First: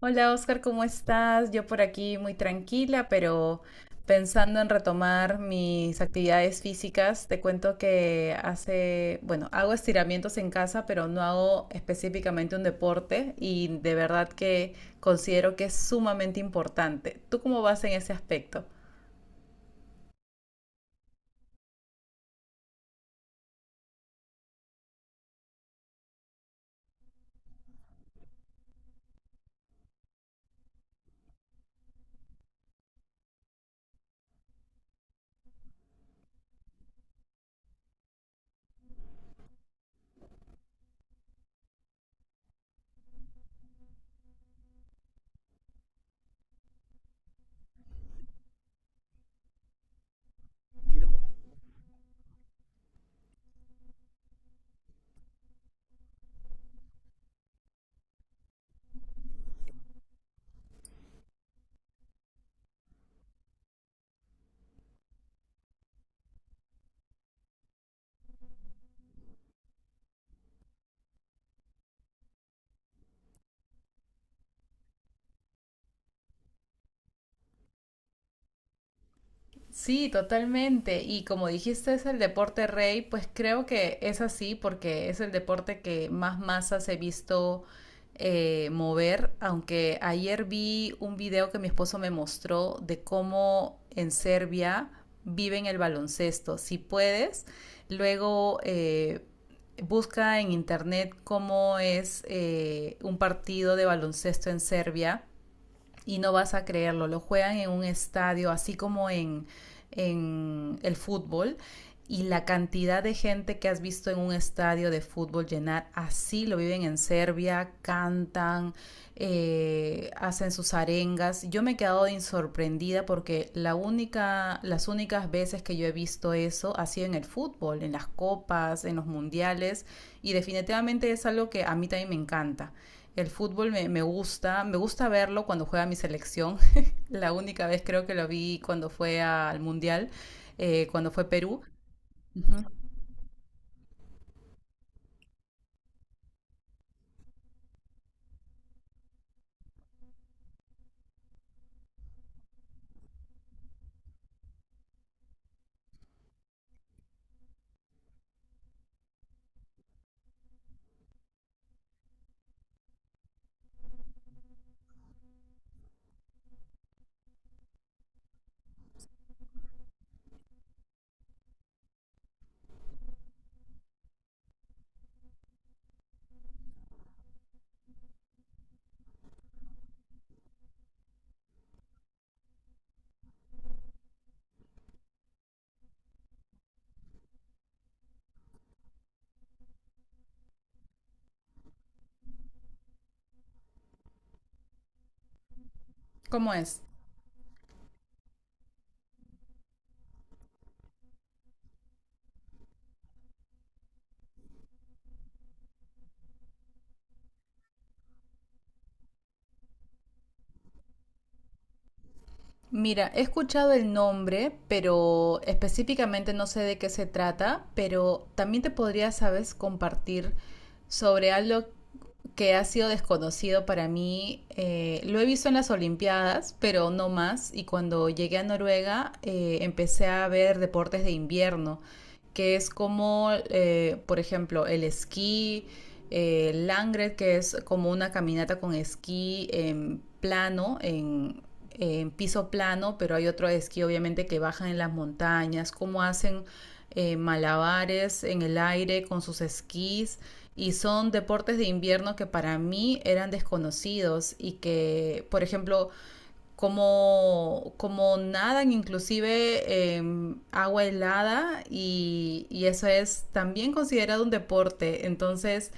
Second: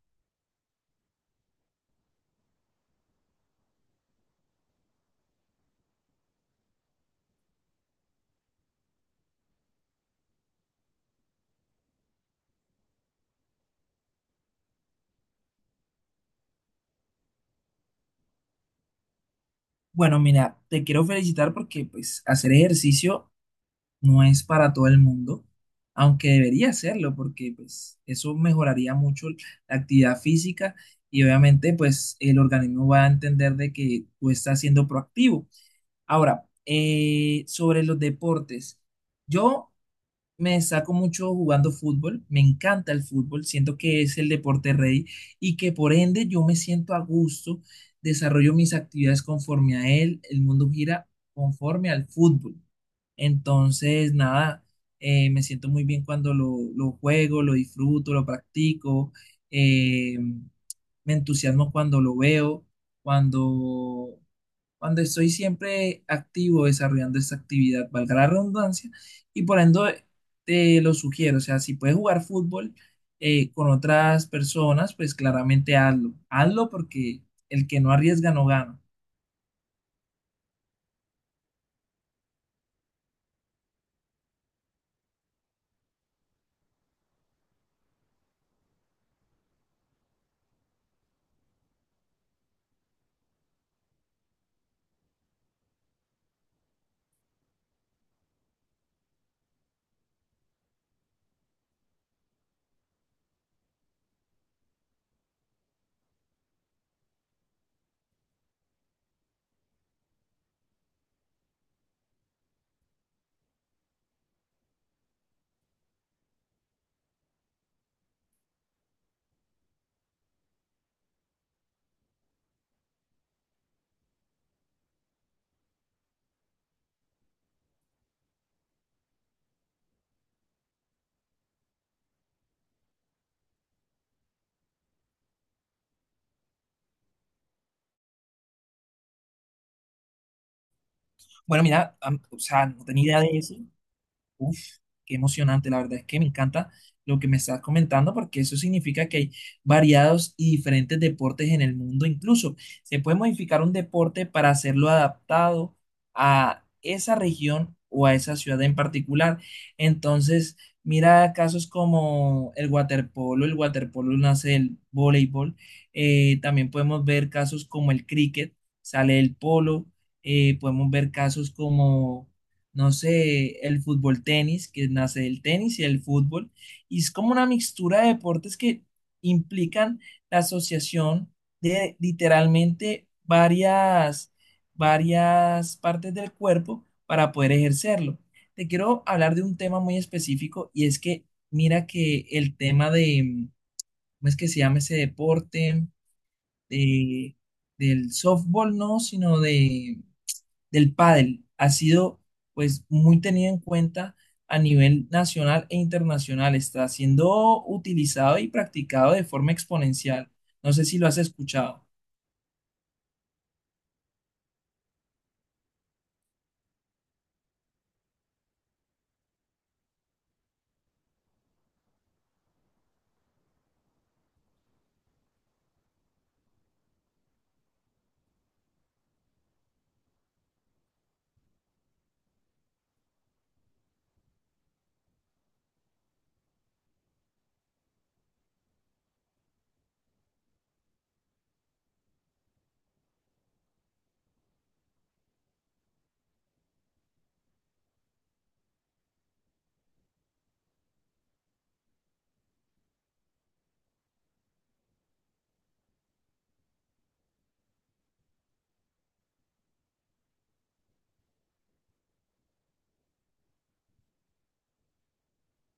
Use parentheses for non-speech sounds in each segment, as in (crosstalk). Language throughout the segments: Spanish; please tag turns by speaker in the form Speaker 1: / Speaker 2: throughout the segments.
Speaker 1: Hola Oscar, ¿cómo estás? Yo por aquí muy tranquila, pero pensando en retomar mis actividades físicas, te cuento que hace, bueno, hago estiramientos en casa, pero no hago específicamente un deporte y de verdad que considero que es sumamente importante. ¿Tú cómo vas en ese aspecto?
Speaker 2: Bueno, mira, te quiero felicitar porque pues hacer ejercicio no es para todo el mundo, aunque debería hacerlo porque pues eso mejoraría mucho la actividad física y obviamente pues el organismo va a entender de que tú estás siendo proactivo. Ahora, sobre los deportes, yo me destaco mucho jugando fútbol, me encanta el fútbol, siento que es el deporte rey y que por ende yo me siento a gusto, desarrollo mis actividades conforme a él, el mundo gira conforme al fútbol. Entonces, nada, me siento muy bien cuando lo juego, lo disfruto, lo practico. eh, Me entusiasmo cuando lo veo, cuando, cuando estoy siempre activo desarrollando esta actividad, valga la redundancia, y por ende te lo sugiero, o sea, si puedes jugar fútbol con otras personas, pues claramente hazlo, hazlo porque el que no arriesga no gana.
Speaker 1: Sí, totalmente. Y como dijiste, es el deporte rey, pues creo que es así porque es el deporte que más masas he visto mover. Aunque ayer vi un video que mi esposo me mostró de cómo en Serbia viven el baloncesto. Si puedes, luego busca en internet cómo es un partido de baloncesto en Serbia y no vas a creerlo, lo juegan en un estadio, así como en el fútbol. Y la cantidad de gente que has visto en un estadio de fútbol llenar, así lo viven en Serbia, cantan, hacen sus arengas. Yo me he quedado sorprendida porque la única, las únicas veces que yo he visto eso ha sido en el fútbol, en las copas, en los mundiales, y definitivamente es algo que a mí también me encanta. El fútbol me, me gusta verlo cuando juega mi selección. (laughs) La única vez creo que lo vi cuando fue al Mundial, cuando fue Perú.
Speaker 2: Bueno, mira, o
Speaker 1: Ujú.
Speaker 2: sea, no tenía idea de eso. Uf, qué emocionante, la verdad es que me encanta lo que me estás comentando porque eso significa que hay variados y diferentes deportes en el mundo. Incluso se puede modificar un deporte para hacerlo adaptado a esa región o a esa ciudad en particular. Entonces, mira casos como el waterpolo nace del voleibol. También podemos ver casos como el cricket, sale el polo. Podemos ver casos como no sé, el fútbol tenis, que nace del tenis y el fútbol, y es como una mixtura de deportes que implican la asociación de literalmente varias partes del cuerpo para poder ejercerlo. Te quiero hablar de un tema muy específico y es que mira que el tema de, ¿cómo es que se llama ese deporte?
Speaker 1: ¿Cómo es?
Speaker 2: De, del softball, no, sino de del pádel ha sido pues muy tenido en cuenta a nivel nacional e internacional. Está siendo utilizado y practicado de forma exponencial. No sé si lo has escuchado.
Speaker 1: Mira, he escuchado el nombre, pero específicamente no sé de qué se trata, pero también te podría, sabes, compartir sobre algo que ha sido desconocido para mí. Lo he visto en las Olimpiadas, pero no más. Y cuando llegué a Noruega, empecé a ver deportes de invierno, que es como, por ejemplo, el esquí, Langred, que es como una caminata con esquí en plano, en piso plano, pero hay otro esquí obviamente que bajan en las montañas, cómo hacen malabares en el aire con sus esquís y son deportes de invierno que para mí eran desconocidos y que, por ejemplo, como, como nadan inclusive en agua helada y eso es también considerado un deporte. Entonces,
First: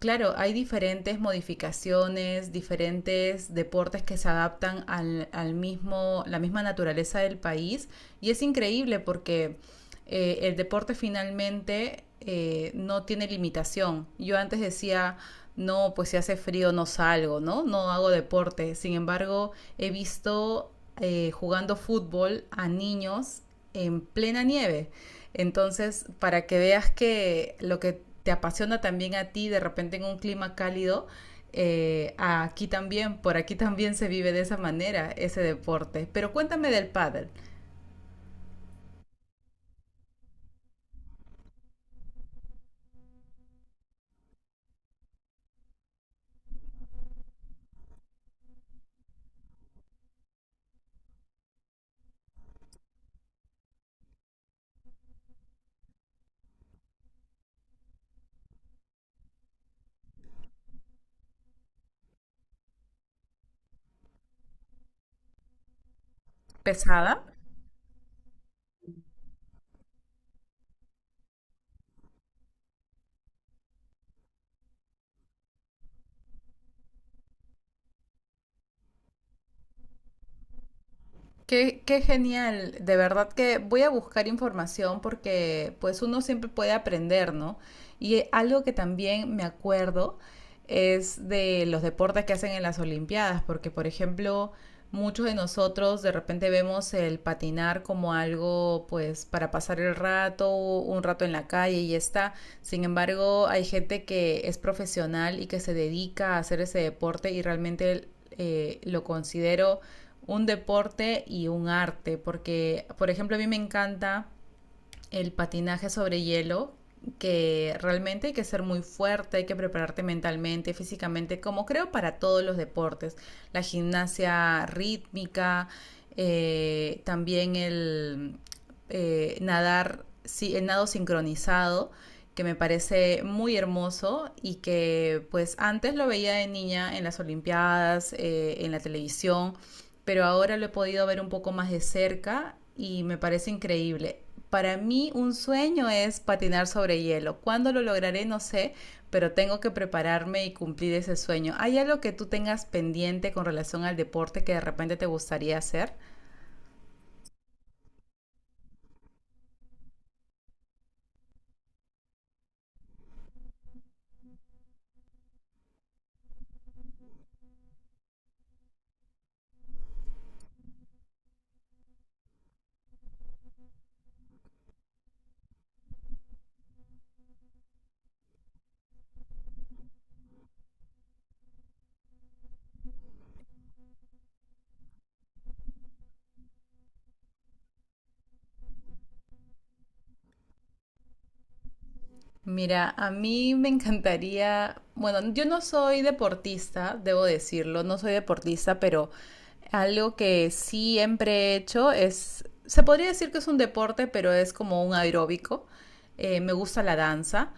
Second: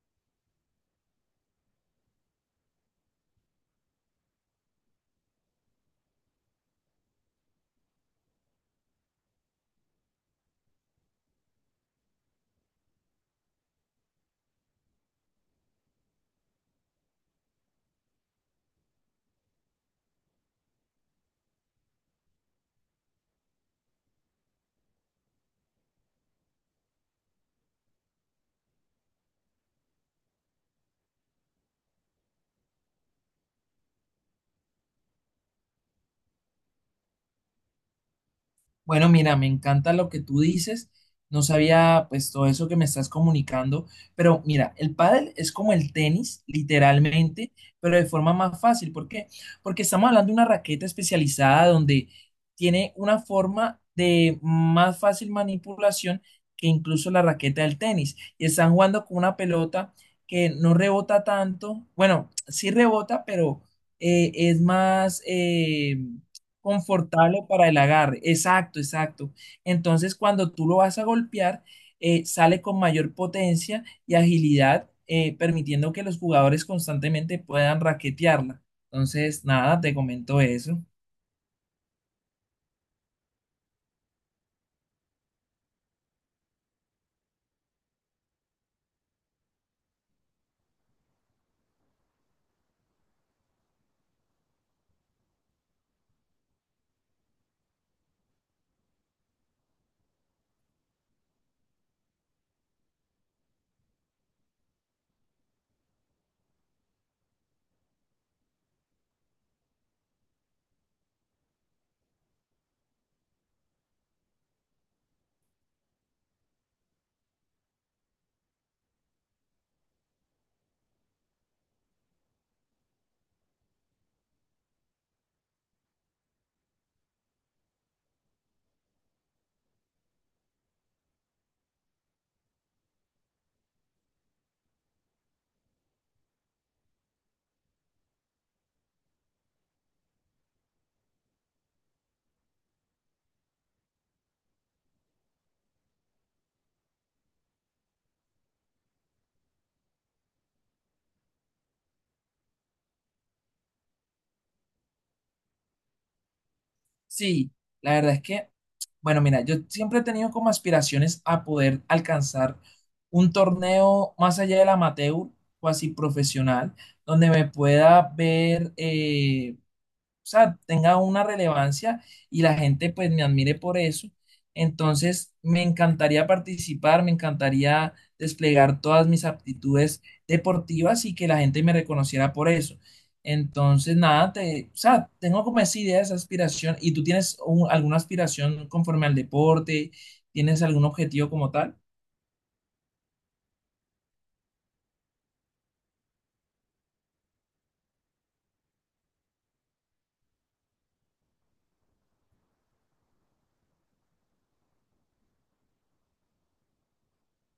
Speaker 1: claro, hay diferentes modificaciones, diferentes deportes que se adaptan al, al mismo, la misma naturaleza del país y es increíble porque el deporte finalmente no tiene limitación. Yo antes decía, no, pues si hace frío no salgo, ¿no? No hago deporte. Sin embargo, he visto jugando fútbol a niños en plena nieve. Entonces, para que veas que lo que te apasiona también a ti de repente en un clima cálido, aquí también, por aquí también se vive de esa manera ese deporte. Pero cuéntame del pádel.
Speaker 2: Bueno, mira, me encanta lo que tú dices. No sabía pues todo eso que me estás comunicando, pero mira, el pádel es como el tenis, literalmente, pero de forma más fácil. ¿Por qué? Porque estamos hablando de una raqueta especializada donde tiene una forma de más fácil manipulación que incluso la raqueta del tenis. Y están jugando con una pelota que no rebota tanto. Bueno, sí rebota, pero es más
Speaker 1: ¿Pesada?
Speaker 2: confortable para el agarre. Exacto, exacto. Entonces, cuando tú lo vas a golpear, sale con mayor potencia y agilidad, permitiendo que los jugadores constantemente puedan raquetearla. Entonces, nada, te comento eso.
Speaker 1: Qué, qué genial, de verdad que voy a buscar información porque pues uno siempre puede aprender, ¿no? Y algo que también me acuerdo es de los deportes que hacen en las Olimpiadas, porque por ejemplo, muchos de nosotros de repente vemos el patinar como algo pues para pasar el rato, un rato en la calle y ya está. Sin embargo, hay gente que es profesional y que se dedica a hacer ese deporte y realmente lo considero un deporte y un arte, porque, por ejemplo, a mí me encanta el patinaje sobre hielo, que realmente hay que ser muy fuerte, hay que prepararte mentalmente, físicamente, como creo para todos los deportes, la gimnasia rítmica, también el nadar, sí, el nado sincronizado, que me parece muy hermoso y que pues antes lo veía de niña en las Olimpiadas, en la televisión, pero ahora lo he podido ver un poco más de cerca y me parece increíble. Para mí un sueño es patinar sobre hielo. ¿Cuándo lo lograré? No sé, pero tengo que prepararme y cumplir ese sueño. ¿Hay algo que tú tengas pendiente con relación al deporte que de repente te gustaría hacer?
Speaker 2: Sí, la verdad es que, bueno, mira, yo siempre he tenido como aspiraciones a poder alcanzar un torneo más allá del amateur, o así profesional, donde me pueda ver, o sea, tenga una relevancia y la gente pues me admire por eso. Entonces, me encantaría participar, me encantaría desplegar todas mis aptitudes deportivas y que la gente me reconociera por eso. Entonces, nada, o sea, tengo como esa idea, esa aspiración. ¿Y tú tienes alguna aspiración conforme al deporte? ¿Tienes algún objetivo como tal?
Speaker 1: Mira, a mí me encantaría, bueno, yo no soy deportista, debo decirlo, no soy deportista, pero algo que siempre he hecho es, se podría decir que es un deporte, pero es como un aeróbico. Me gusta la danza,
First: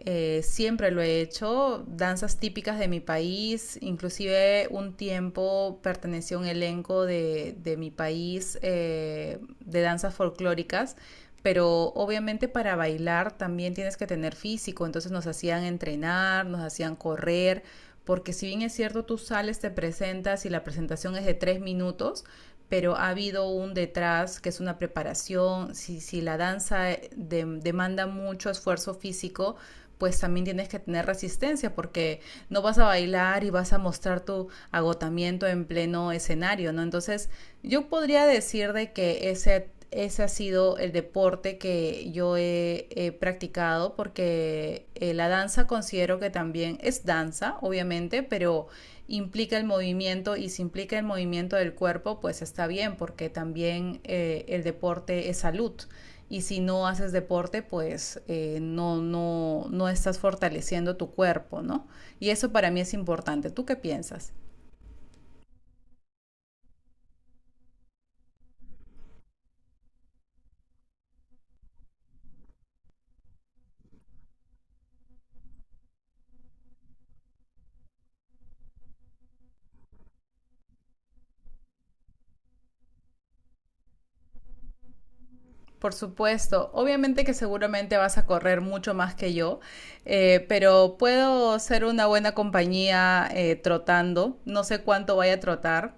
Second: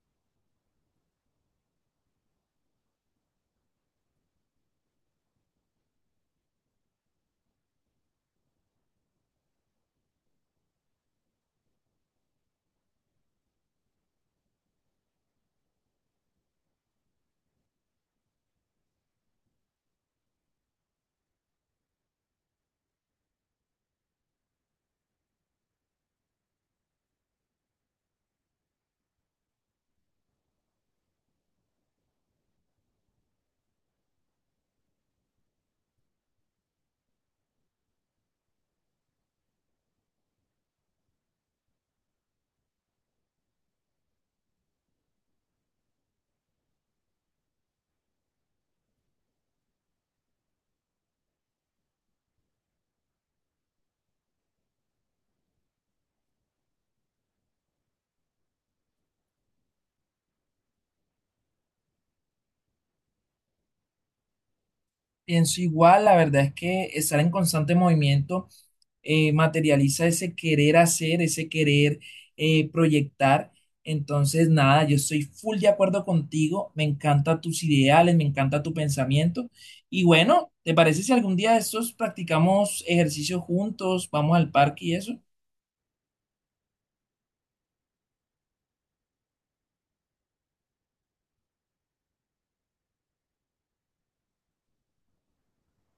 Speaker 1: siempre lo he hecho, danzas típicas de mi país, inclusive un tiempo pertenecí a un elenco de mi país de danzas folclóricas, pero obviamente para bailar también tienes que tener físico, entonces nos hacían entrenar, nos hacían correr, porque si bien es cierto, tú sales, te presentas y la presentación es de 3 minutos, pero ha habido un detrás que es una preparación, si, si la danza demanda mucho esfuerzo físico, pues también tienes que tener resistencia porque no vas a bailar y vas a mostrar tu agotamiento en pleno escenario, ¿no? Entonces, yo podría decir de que ese ha sido el deporte que yo he, he practicado porque la danza considero que también es danza, obviamente, pero implica el movimiento y si implica el movimiento del cuerpo, pues está bien porque también el deporte es salud. Y si no haces deporte, pues no, no, no estás fortaleciendo tu cuerpo, ¿no? Y eso para mí es importante. ¿Tú qué piensas?
Speaker 2: Pienso igual, la verdad es que estar en constante movimiento materializa ese querer hacer, ese querer proyectar. Entonces, nada, yo estoy full de acuerdo contigo, me encantan tus ideales, me encanta tu pensamiento. Y bueno, ¿te parece si algún día de estos practicamos ejercicio juntos, vamos al parque y eso?
Speaker 1: Por supuesto, obviamente que seguramente vas a correr mucho más que yo, pero puedo ser una buena compañía trotando, no sé cuánto vaya a trotar,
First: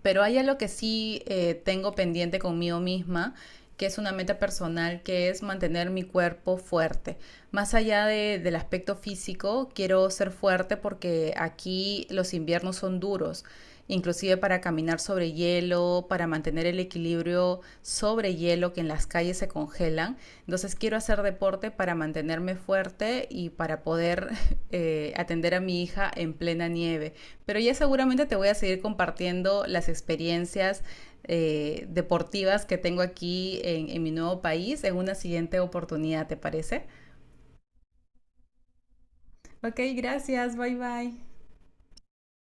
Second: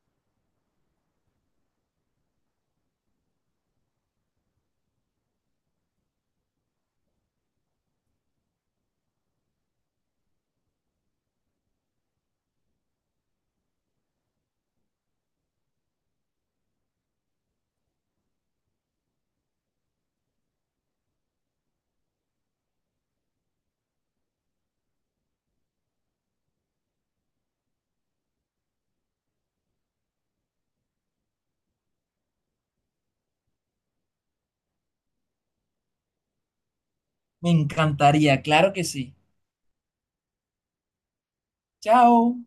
Speaker 1: pero hay algo que sí tengo pendiente conmigo misma, que es una meta personal, que es mantener mi cuerpo fuerte. Más allá de- del aspecto físico, quiero ser fuerte porque aquí los inviernos son duros, inclusive para caminar sobre hielo, para mantener el equilibrio sobre hielo que en las calles se congelan. Entonces quiero hacer deporte para mantenerme fuerte y para poder (laughs) atender a mi hija en plena nieve. Pero ya seguramente te voy a seguir compartiendo las experiencias deportivas que tengo aquí en mi nuevo país en una siguiente oportunidad, ¿te parece?
Speaker 2: Me encantaría, claro que sí.
Speaker 1: Ok, gracias, bye bye.
Speaker 2: Chao.